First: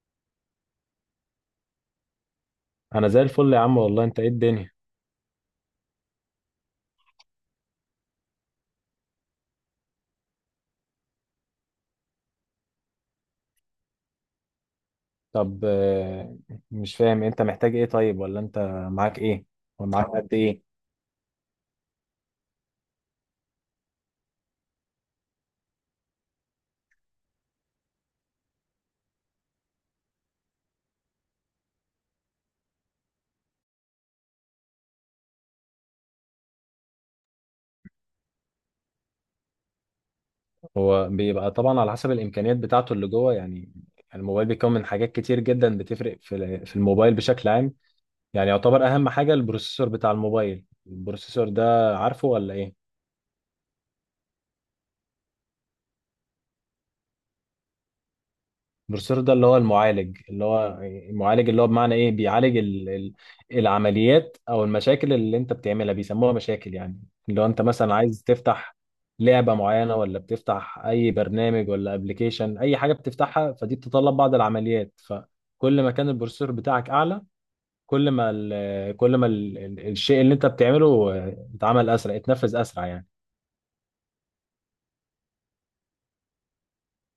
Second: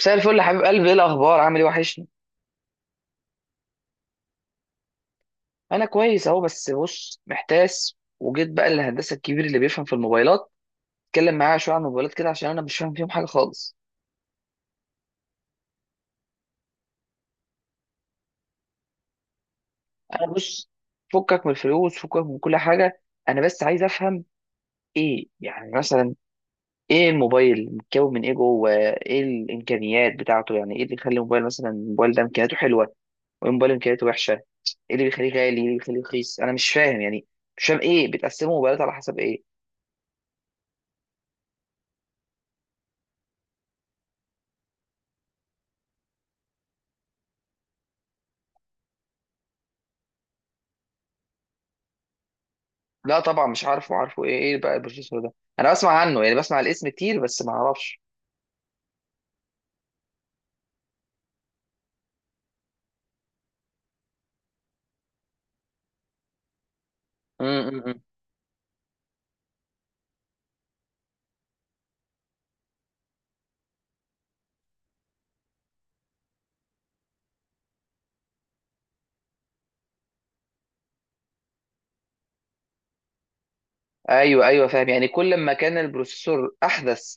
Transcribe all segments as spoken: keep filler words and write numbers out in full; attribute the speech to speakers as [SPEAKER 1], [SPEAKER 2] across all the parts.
[SPEAKER 1] مساء الفل يا حبيب قلبي، ايه الاخبار؟ عامل ايه؟ وحشني.
[SPEAKER 2] انا زي الفل يا عم والله. انت ايه الدنيا؟
[SPEAKER 1] انا كويس اهو، بس بص، محتاس وجيت بقى للهندسه الكبير اللي بيفهم في الموبايلات. اتكلم معاه شويه عن الموبايلات كده عشان انا مش فاهم فيهم حاجه خالص.
[SPEAKER 2] طب آه، مش فاهم انت محتاج ايه طيب، ولا انت معاك ايه؟ ومعاك قد
[SPEAKER 1] انا
[SPEAKER 2] ايه؟
[SPEAKER 1] بص، فكك من الفلوس، فكك من كل حاجه. انا بس عايز افهم ايه يعني. مثلا ايه الموبايل؟ متكون من ايه جوه؟ ايه الامكانيات بتاعته؟ يعني ايه اللي يخلي الموبايل مثلا، الموبايل ده امكانياته حلوه، وايه الموبايل امكانياته وحشه؟ ايه اللي بيخليه غالي، ايه اللي بيخليه رخيص؟ انا مش فاهم يعني. مش فاهم، ايه بتقسموا موبايلات على حسب ايه؟
[SPEAKER 2] هو بيبقى طبعا على حسب الامكانيات بتاعته اللي جوه يعني. الموبايل بيكون من حاجات كتير جدا بتفرق في ال- في الموبايل بشكل عام. يعني يعتبر اهم حاجة البروسيسور بتاع الموبايل. البروسيسور ده عارفه ولا ايه؟
[SPEAKER 1] لا طبعا مش عارفه، عارفه ايه؟ ايه بقى البروفيسور ده؟ انا بسمع عنه، يعني بسمع الاسم كتير بس ما اعرفش.
[SPEAKER 2] البروفيسور ده اللي هو المعالج اللي هو المعالج اللي هو بمعنى ايه بيعالج ال ال العمليات او المشاكل اللي انت بتعملها بيسموها مشاكل يعني. اللي هو انت مثلا
[SPEAKER 1] امم.
[SPEAKER 2] عايز تفتح لعبة معينة، ولا بتفتح اي برنامج ولا ابلكيشن، اي حاجة بتفتحها فدي بتتطلب بعض العمليات. فكل ما كان البروسيسور بتاعك اعلى، كل ما ال كل ما ال الشيء اللي انت بتعمله اتعمل اسرع، اتنفذ اسرع يعني.
[SPEAKER 1] ايوه، ايوه، فاهم، يعني كل ما كان البروسيسور احدث،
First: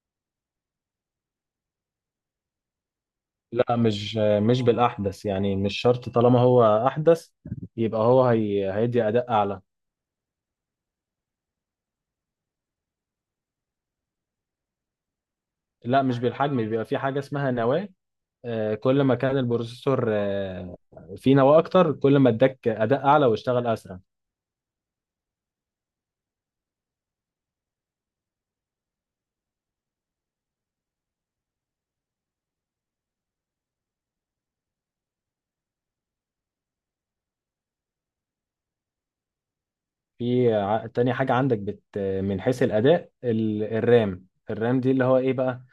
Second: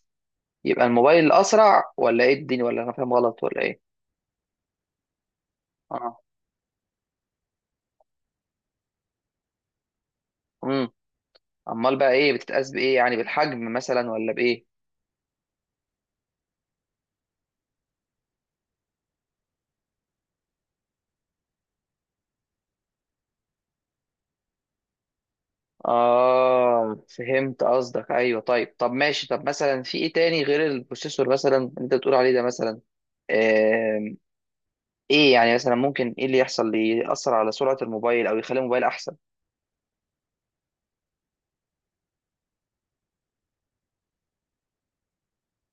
[SPEAKER 1] يبقى الموبايل اسرع؟ ولا ايه الدنيا، ولا انا فاهم غلط، ولا
[SPEAKER 2] لا،
[SPEAKER 1] ايه؟
[SPEAKER 2] مش مش بالأحدث. يعني مش شرط
[SPEAKER 1] اه.
[SPEAKER 2] طالما هو أحدث يبقى هو هي هيدي أداء أعلى.
[SPEAKER 1] امم. امال بقى، ايه بتتقاس بايه؟ يعني بالحجم مثلا ولا بايه؟
[SPEAKER 2] لا مش بالحجم. بيبقى في حاجة اسمها نواة. آه، كل ما كان البروسيسور آه، فيه نواة أكتر، كل ما اداك أداء أعلى واشتغل أسرع.
[SPEAKER 1] اه فهمت قصدك، ايوه طيب. طب ماشي، طب مثلا في ايه تاني غير البروسيسور، مثلا انت بتقول عليه ده مثلا. آم، ايه يعني مثلا، ممكن ايه اللي يحصل، اللي يأثر على سرعة الموبايل او يخلي الموبايل احسن؟
[SPEAKER 2] في ع- تاني حاجة عندك بت من حيث الأداء ال- الرام الرام دي اللي هو إيه بقى؟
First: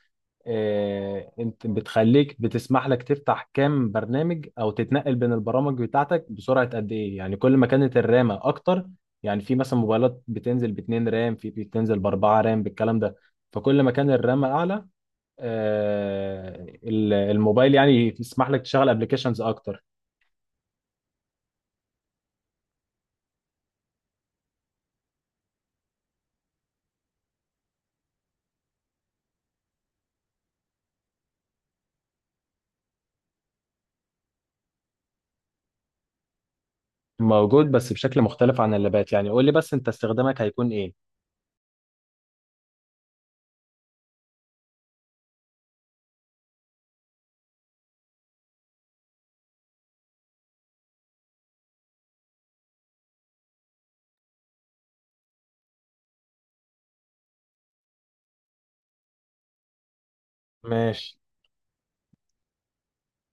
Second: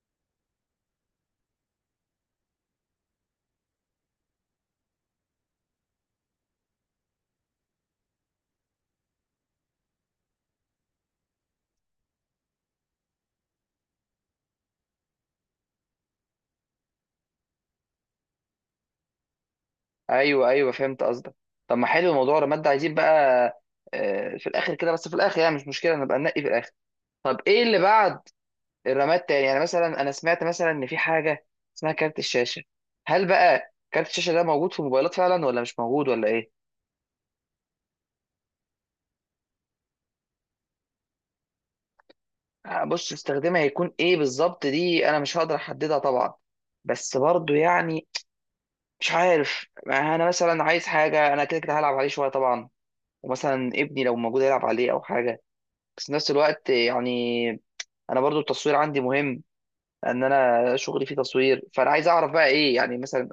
[SPEAKER 2] آه، انت بتخليك بتسمح لك تفتح كام برنامج او تتنقل بين البرامج بتاعتك بسرعه قد ايه. يعني كل ما كانت الرامه اكتر. يعني في مثلا موبايلات بتنزل باتنين رام، في بتنزل باربعه رام بالكلام ده. فكل ما كان الرامه اعلى، آه، ال- الموبايل يعني يسمح لك تشغل ابلكيشنز اكتر.
[SPEAKER 1] ايوه، ايوه، فهمت قصدك. طب ما حلو موضوع الرماد ده، عايزين بقى آه، في الاخر كده، بس في الاخر يعني مش مشكله، نبقى ننقي في الاخر. طب ايه اللي بعد الرماد تاني؟ يعني مثلا انا سمعت مثلا ان في حاجه اسمها كارت الشاشه. هل بقى كارت الشاشه ده موجود في الموبايلات فعلا، ولا مش موجود، ولا ايه؟
[SPEAKER 2] موجود بس بشكل مختلف عن اللابات. يعني قول لي بس انت استخدامك هيكون ايه؟
[SPEAKER 1] آه، بص، استخدامها هيكون ايه بالظبط، دي انا مش هقدر احددها طبعا. بس برضو يعني مش عارف، ما انا مثلا عايز حاجه، انا كده كده هلعب عليه شويه طبعا. ومثلا ابني لو موجود يلعب عليه او حاجه. بس في نفس الوقت يعني، انا برضو التصوير عندي مهم. ان انا شغلي فيه
[SPEAKER 2] ماشي.
[SPEAKER 1] تصوير، فانا عايز اعرف بقى ايه يعني مثلا.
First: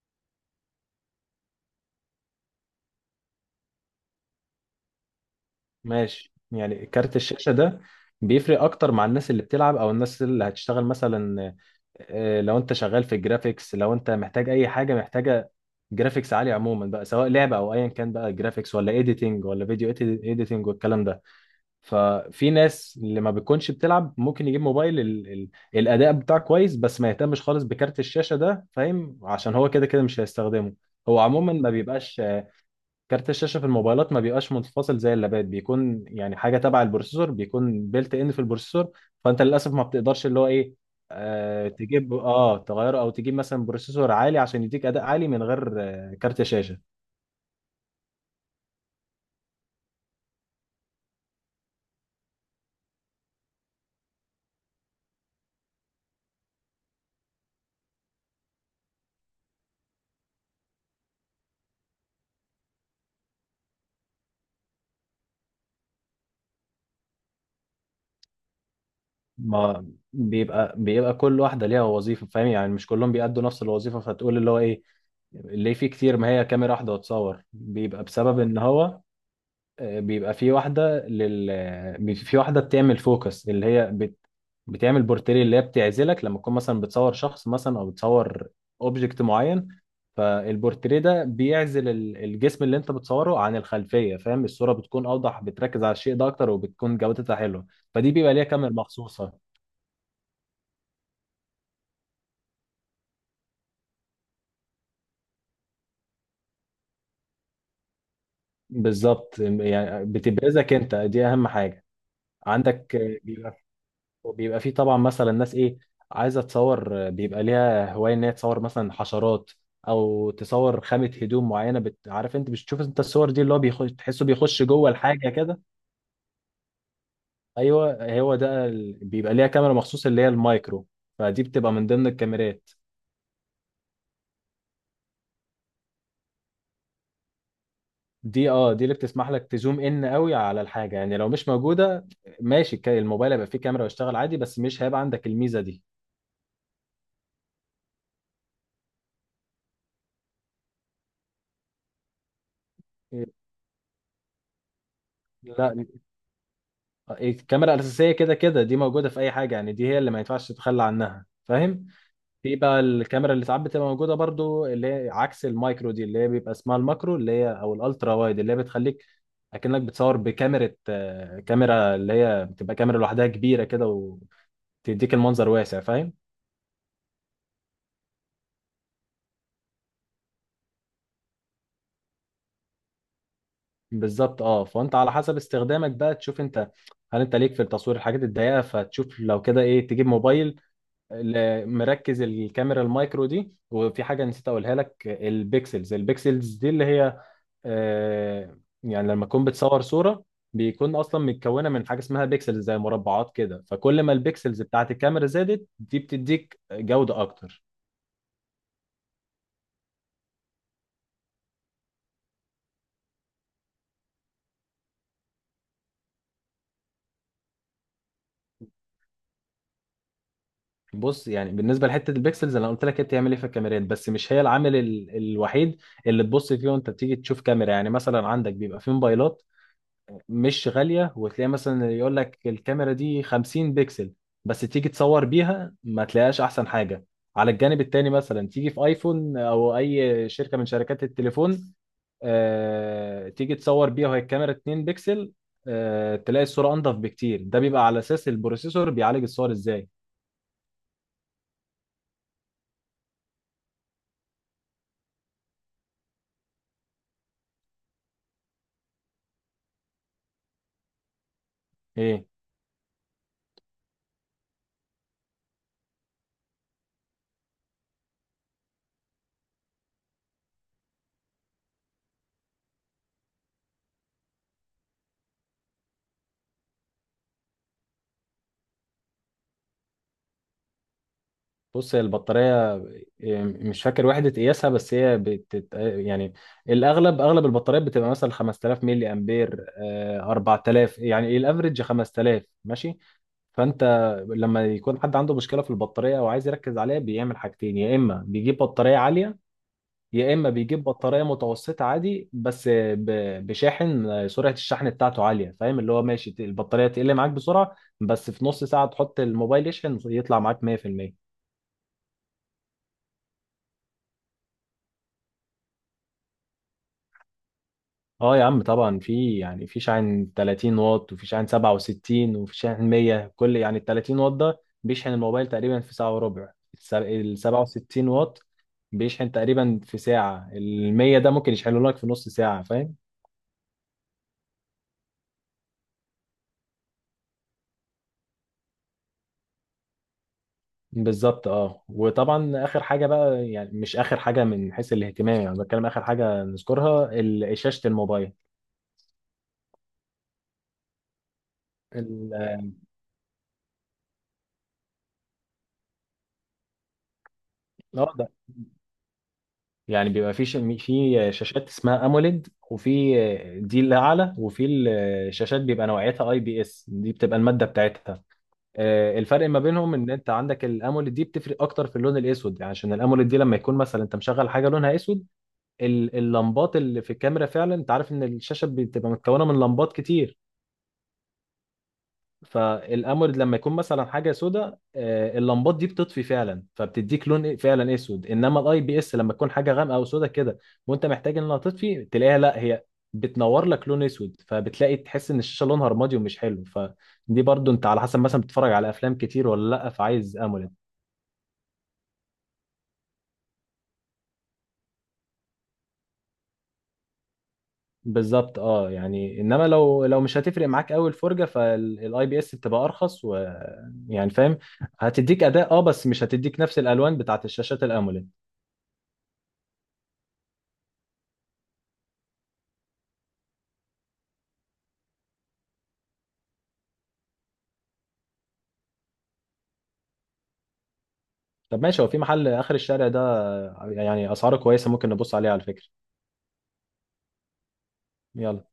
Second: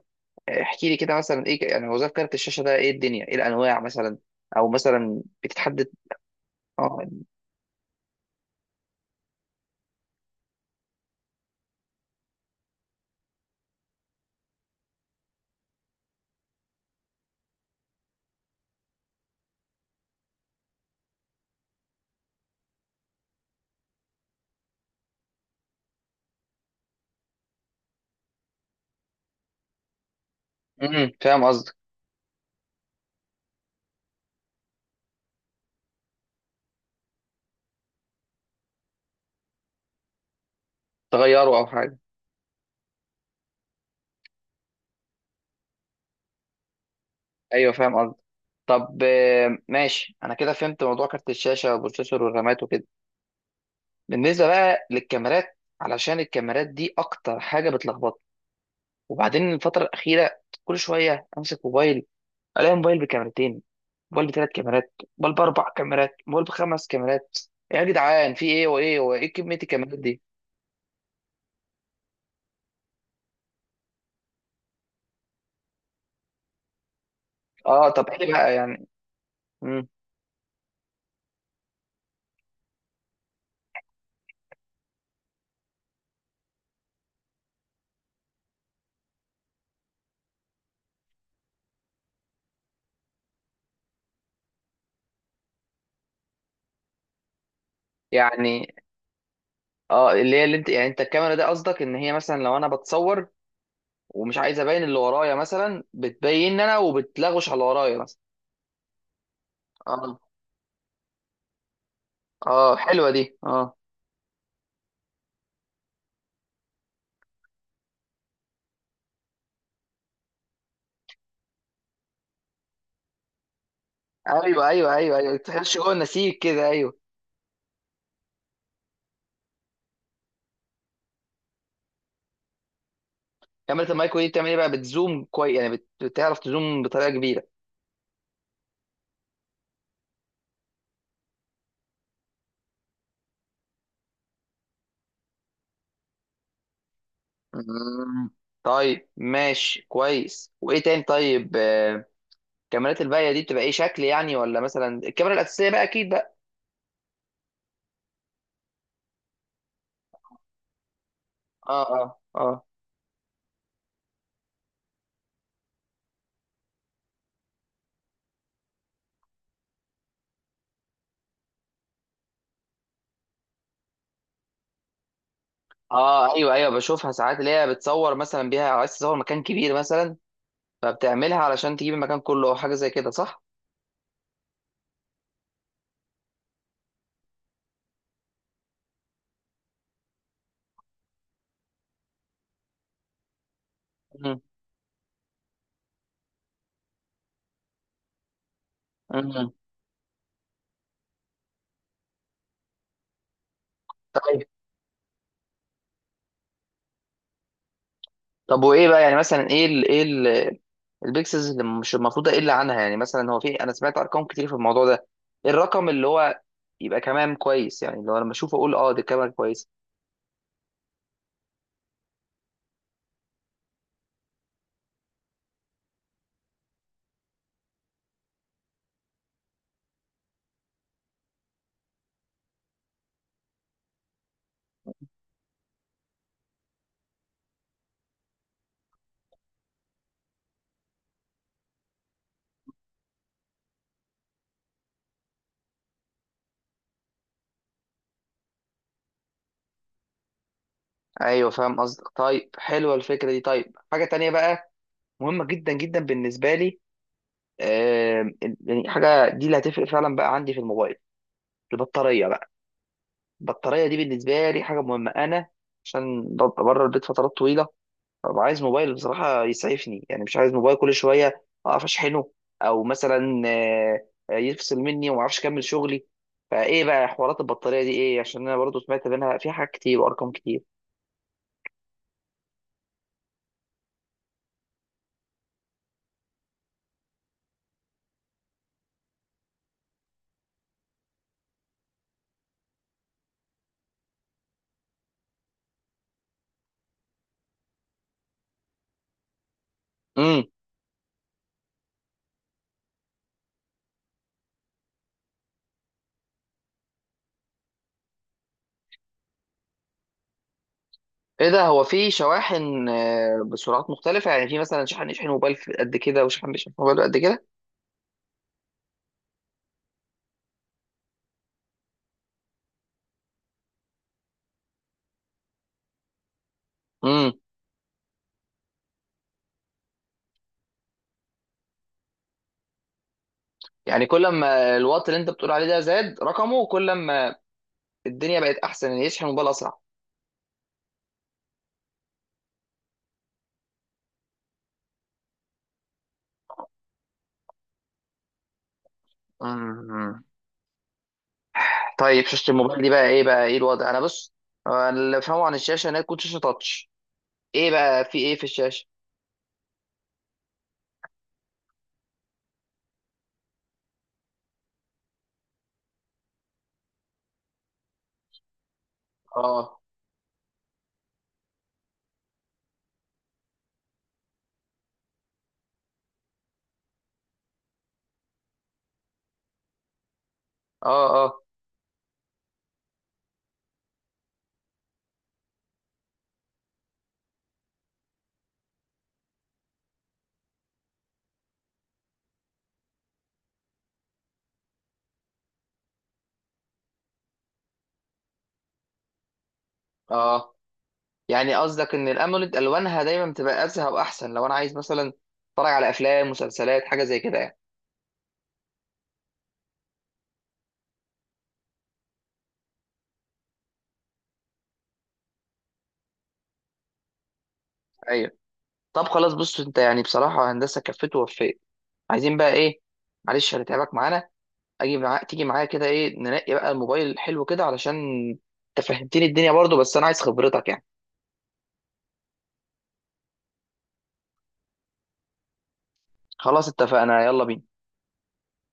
[SPEAKER 1] آه، احكي لي كده مثلا ايه، ك- يعني وظائف كارت الشاشه ده، ايه الدنيا، ايه الانواع مثلا، او مثلا بتتحدد.
[SPEAKER 2] ماشي، يعني
[SPEAKER 1] اه.
[SPEAKER 2] كارت الشاشة ده بيفرق أكتر مع الناس اللي بتلعب أو الناس اللي هتشتغل مثلا. آه، لو أنت شغال في الجرافيكس، لو أنت محتاج أي حاجة محتاجة جرافيكس عالي عموما بقى، سواء لعبة أو أيا كان بقى، جرافيكس ولا إيديتنج ولا فيديو إيديتنج والكلام ده. ففي ناس اللي ما بتكونش بتلعب ممكن يجيب موبايل ال ال الأداء بتاعه كويس بس ما يهتمش خالص بكارت الشاشة ده، فاهم؟ عشان هو كده كده مش هيستخدمه.
[SPEAKER 1] امم
[SPEAKER 2] هو
[SPEAKER 1] فاهم
[SPEAKER 2] عموما ما
[SPEAKER 1] قصدك.
[SPEAKER 2] بيبقاش كارت الشاشة في الموبايلات، ما بيبقاش منفصل زي اللابات. بيكون يعني حاجة تبع البروسيسور، بيكون بيلت ان في البروسيسور. فأنت للأسف ما بتقدرش اللي هو إيه،
[SPEAKER 1] تغيره او
[SPEAKER 2] آه
[SPEAKER 1] حاجه.
[SPEAKER 2] تجيب، اه تغيره أو تجيب مثلا بروسيسور عالي عشان يديك أداء عالي من غير آه كارت شاشة.
[SPEAKER 1] ايوه فاهم قصدك. طب آه، ماشي، انا كده فهمت موضوع كارت الشاشه والبروسيسور والرامات وكده. بالنسبه بقى للكاميرات، علشان الكاميرات دي اكتر حاجه بتلخبطني. وبعدين الفتره الاخيره كل شويه امسك موبايل، الاقي موبايل بكاميرتين، موبايل بثلاث كاميرات، موبايل باربع كاميرات، موبايل بخمس كاميرات. يا جدعان، في ايه وايه وايه؟ إيه كميه
[SPEAKER 2] ما
[SPEAKER 1] الكاميرات دي؟
[SPEAKER 2] بيبقى بيبقى كل واحدة ليها وظيفة، فاهم؟ يعني مش كلهم بيأدوا نفس الوظيفة. فتقول اللي هو إيه اللي فيه كتير؟ ما هي كاميرا واحدة وتصور،
[SPEAKER 1] اه،
[SPEAKER 2] بيبقى
[SPEAKER 1] طب ايه
[SPEAKER 2] بسبب
[SPEAKER 1] بقى
[SPEAKER 2] إن
[SPEAKER 1] يعني؟
[SPEAKER 2] هو
[SPEAKER 1] مم.
[SPEAKER 2] آه، بيبقى في واحدة لل آه، بي- في واحدة بتعمل فوكس اللي هي بت... بتعمل بورتري، اللي هي بتعزلك لما تكون مثلا بتصور شخص مثلا، او بتصور اوبجكت معين. فالبورتريه ده بيعزل ال- الجسم اللي انت بتصوره عن الخلفية، فاهم؟ الصورة بتكون اوضح، بتركز على الشيء ده اكتر، وبتكون جودتها حلوة. فدي بيبقى ليها
[SPEAKER 1] يعني
[SPEAKER 2] كاميرا مخصوصة.
[SPEAKER 1] اه، اللي هي، اللي انت يعني، انت الكاميرا دي قصدك ان هي مثلا لو انا بتصور ومش عايز ابين اللي ورايا مثلا، بتبين انا وبتلغوش على اللي ورايا مثلا؟
[SPEAKER 2] بالظبط، يعني
[SPEAKER 1] اه،
[SPEAKER 2] بتبرزك انت. دي اهم حاجة
[SPEAKER 1] اه،
[SPEAKER 2] عندك.
[SPEAKER 1] حلوه دي، اه.
[SPEAKER 2] وبيبقى فيه طبعا مثلا ناس ايه عايزه تصور. بيبقى ليها هوايه ان هي تصور مثلا حشرات او تصور خامه هدوم معينه بت... عارف انت بتشوف انت الصور دي اللي هو بيخش، تحسه بيخش
[SPEAKER 1] ايوه،
[SPEAKER 2] جوه
[SPEAKER 1] ايوه، ايوه،
[SPEAKER 2] الحاجه
[SPEAKER 1] ايوه،
[SPEAKER 2] كده.
[SPEAKER 1] تخش جوه النسيج كده، ايوه.
[SPEAKER 2] ايوه هو ده ال... بيبقى ليها كاميرا مخصوص اللي هي المايكرو. فدي بتبقى من ضمن الكاميرات.
[SPEAKER 1] كاميرا المايكرو دي بتعمل ايه بقى؟ بتزوم كويس يعني، بت- بتعرف تزوم بطريقه كبيره؟
[SPEAKER 2] دي اه دي اللي بتسمح لك تزوم ان قوي على الحاجه. يعني لو مش موجوده ماشي، الك- الموبايل هيبقى فيه كاميرا ويشتغل عادي بس مش هيبقى عندك الميزه دي.
[SPEAKER 1] مم. طيب ماشي كويس، وايه تاني؟ طيب آه، الكاميرات الباقيه دي بتبقى ايه شكل يعني؟ ولا مثلا الكاميرا الاساسيه
[SPEAKER 2] لا،
[SPEAKER 1] بقى اكيد بقى.
[SPEAKER 2] الكاميرا الأساسية كده كده دي موجودة في أي حاجة. يعني دي هي اللي ما ينفعش تتخلى عنها،
[SPEAKER 1] اه،
[SPEAKER 2] فاهم؟
[SPEAKER 1] اه،
[SPEAKER 2] في
[SPEAKER 1] اه،
[SPEAKER 2] بقى الكاميرا اللي ساعات بتبقى موجودة برضو اللي هي عكس المايكرو دي، اللي هي بيبقى اسمها الماكرو، اللي هي أو الألترا وايد، اللي هي بتخليك أكنك بتصور بكاميرا، آه، كاميرا اللي هي بتبقى كاميرا لوحدها كبيرة كده، وتديك المنظر واسع، فاهم؟
[SPEAKER 1] اه. ايوه، ايوه، بشوفها ساعات اللي هي بتصور مثلا بيها، عايز تصور مكان كبير مثلا، فبتعملها علشان تجيب المكان كله او حاجه زي كده، صح؟
[SPEAKER 2] بالظبط، اه. فأنت على حسب استخدامك بقى تشوف أنت، هل أنت ليك في التصوير الحاجات الضيقة. فتشوف لو كده إيه، تجيب موبايل ل- مركز الكاميرا المايكرو دي. وفي حاجه
[SPEAKER 1] مم.
[SPEAKER 2] نسيت اقولها لك، البيكسلز البيكسلز دي اللي هي آه، يعني لما تكون
[SPEAKER 1] مم.
[SPEAKER 2] بتصور صوره، بيكون اصلا متكونه من حاجه اسمها بيكسلز، زي مربعات كده. فكل ما
[SPEAKER 1] طيب.
[SPEAKER 2] البيكسلز بتاعت الكاميرا زادت دي، بتديك جوده اكتر.
[SPEAKER 1] طب وايه بقى يعني مثلا، ايه ال ايه ال البيكسلز اللي مش المفروض اقل عنها؟ يعني مثلا هو في، انا سمعت ارقام كتير في الموضوع ده. إيه الرقم اللي هو يبقى كمان كويس، يعني لو انا لما اشوفه اقول اه دي كاميرا كويسه؟
[SPEAKER 2] بص، يعني بالنسبه لحته البيكسلز، انا قلت لك هي بتعمل ايه في الكاميرات، بس مش هي العامل ال- الوحيد اللي تبص فيه وانت بتيجي تشوف كاميرا. يعني مثلا عندك بيبقى في موبايلات مش غالية، وتلاقي مثلا يقول لك الكاميرا دي 50 بكسل، بس تيجي تصور بيها ما تلاقيهاش أحسن حاجة. على الجانب التاني، مثلا تيجي في ايفون او اي شركة من شركات التليفون، آه، تيجي تصور بيها وهي الكاميرا 2 بكسل، آه، تلاقي الصورة انضف بكتير. ده بيبقى على اساس البروسيسور بيعالج الصور ازاي.
[SPEAKER 1] ايوه فاهم قصدك. طيب حلوه الفكره دي. طيب حاجه تانية بقى مهمه جدا جدا بالنسبه لي. آم، يعني حاجه دي اللي هتفرق فعلا بقى عندي في الموبايل،
[SPEAKER 2] ايه؟
[SPEAKER 1] البطاريه بقى. البطاريه دي بالنسبه لي حاجه مهمه، انا عشان ببقى بره البيت فترات طويله. ببقى عايز موبايل بصراحه يسعفني، يعني مش عايز موبايل كل شويه اقف اشحنه، او مثلا آه، آه، يفصل مني وما اعرفش اكمل شغلي. فايه بقى حوارات البطاريه دي ايه؟ عشان انا برضو سمعت منها فيها حاجات كتير وارقام كتير.
[SPEAKER 2] بص، هي البطارية إيه، مش فاكر وحدة قياسها، بس هي بتت... يعني الأغلب أغلب البطاريات بتبقى مثلا خمستلاف ملي أمبير، آه، اربعة آلاف، يعني الأفريج خمسة آلاف ماشي. فأنت لما يكون حد عنده مشكلة في البطارية أو عايز يركز عليها، بيعمل حاجتين: يا إما بيجيب بطارية عالية، يا
[SPEAKER 1] امم.
[SPEAKER 2] إما بيجيب بطارية متوسطة عادي بس ب... بشاحن آه، سرعة الشحن بتاعته عالية، فاهم؟ اللي هو ماشي، البطارية تقل معاك بسرعة، بس في نص ساعة تحط الموبايل يشحن يطلع معاك مية في المية.
[SPEAKER 1] ايه ده! هو في شواحن آه، بسرعات مختلفة؟ يعني في مثلا شحن يشحن موبايل في قد كده، وشحن بيشحن موبايل قد كده؟
[SPEAKER 2] اه يا عم طبعا، في، يعني في شاحن تلاتين واط، وفي شاحن سبعة وستين، وفي شاحن مية. كل يعني ال تلاتين واط ده بيشحن الموبايل تقريبا في ساعة وربع، الس-
[SPEAKER 1] امم
[SPEAKER 2] ال سبعة وستين واط بيشحن تقريبا في ساعة، ال مية ده ممكن يشحنه لك في نص ساعة، فاهم؟
[SPEAKER 1] يعني كل ما الوات اللي انت بتقول عليه ده زاد رقمه، كل ما الدنيا بقت احسن ان يشحن موبايل اسرع؟
[SPEAKER 2] بالظبط، اه. وطبعا اخر حاجة بقى، يعني مش اخر حاجة من حيث الاهتمام، يعني بتكلم اخر حاجة نذكرها، ال- شاشة الموبايل.
[SPEAKER 1] امم طيب
[SPEAKER 2] ال-
[SPEAKER 1] شاشة الموبايل دي بقى ايه؟ بقى ايه الوضع؟ انا بص، أنا اللي فاهمه عن الشاشة انها تكون شاشة تاتش. ايه بقى في
[SPEAKER 2] اه
[SPEAKER 1] ايه في الشاشة؟
[SPEAKER 2] يعني بيبقى في ش... في شاشات اسمها اموليد، وفي دي اللي اعلى. وفي الشاشات بيبقى نوعيتها اي بي اس، دي بتبقى الماده بتاعتها. آه، الفرق ما
[SPEAKER 1] اه،
[SPEAKER 2] بينهم ان انت عندك الاموليد دي بتفرق اكتر في اللون الاسود. يعني عشان الاموليد دي لما يكون مثلا انت مشغل حاجه لونها اسود، ال- اللمبات اللي في الكاميرا فعلا، انت عارف ان الشاشه بتبقى متكونه من لمبات كتير.
[SPEAKER 1] اه، اه،
[SPEAKER 2] فالامورد لما يكون مثلا حاجه سوداء، آه، اللمبات دي بتطفي فعلا، فبتديك لون فعلا اسود. انما الاي بي اس لما تكون حاجه غامقه او سوداء كده، وانت محتاج انها تطفي، تلاقيها لا هي بتنور لك لون اسود، فبتلاقي تحس ان الشاشه لونها رمادي ومش حلو. فدي برضو انت على حسب، مثلا بتتفرج على افلام كتير ولا لا، فعايز
[SPEAKER 1] اه.
[SPEAKER 2] اموليد.
[SPEAKER 1] يعني قصدك ان الاموليد الوانها دايما بتبقى ازهى واحسن لو انا عايز مثلا اتفرج على افلام، مسلسلات، حاجة زي كده يعني؟
[SPEAKER 2] بالظبط، اه. يعني انما لو لو مش هتفرق معاك قوي الفرجه، فالاي بي اس بتبقى ارخص، ويعني فاهم، هتديك اداء، اه، بس مش هتديك نفس الالوان بتاعت الشاشات الاموليد.
[SPEAKER 1] ايوه. طب خلاص بص، انت يعني بصراحة هندسة كفت ووفيت. عايزين بقى ايه؟ معلش هنتعبك معانا. اجي معاك تيجي معايا كده، ايه ننقي بقى الموبايل حلو كده، علشان انت فهمتني الدنيا برضو، بس انا عايز خبرتك يعني.
[SPEAKER 2] طب ماشي، هو في محل آخر الشارع ده يعني أسعاره كويسة، ممكن نبص عليه على فكرة.
[SPEAKER 1] خلاص اتفقنا، يلا بينا.
[SPEAKER 2] يلا.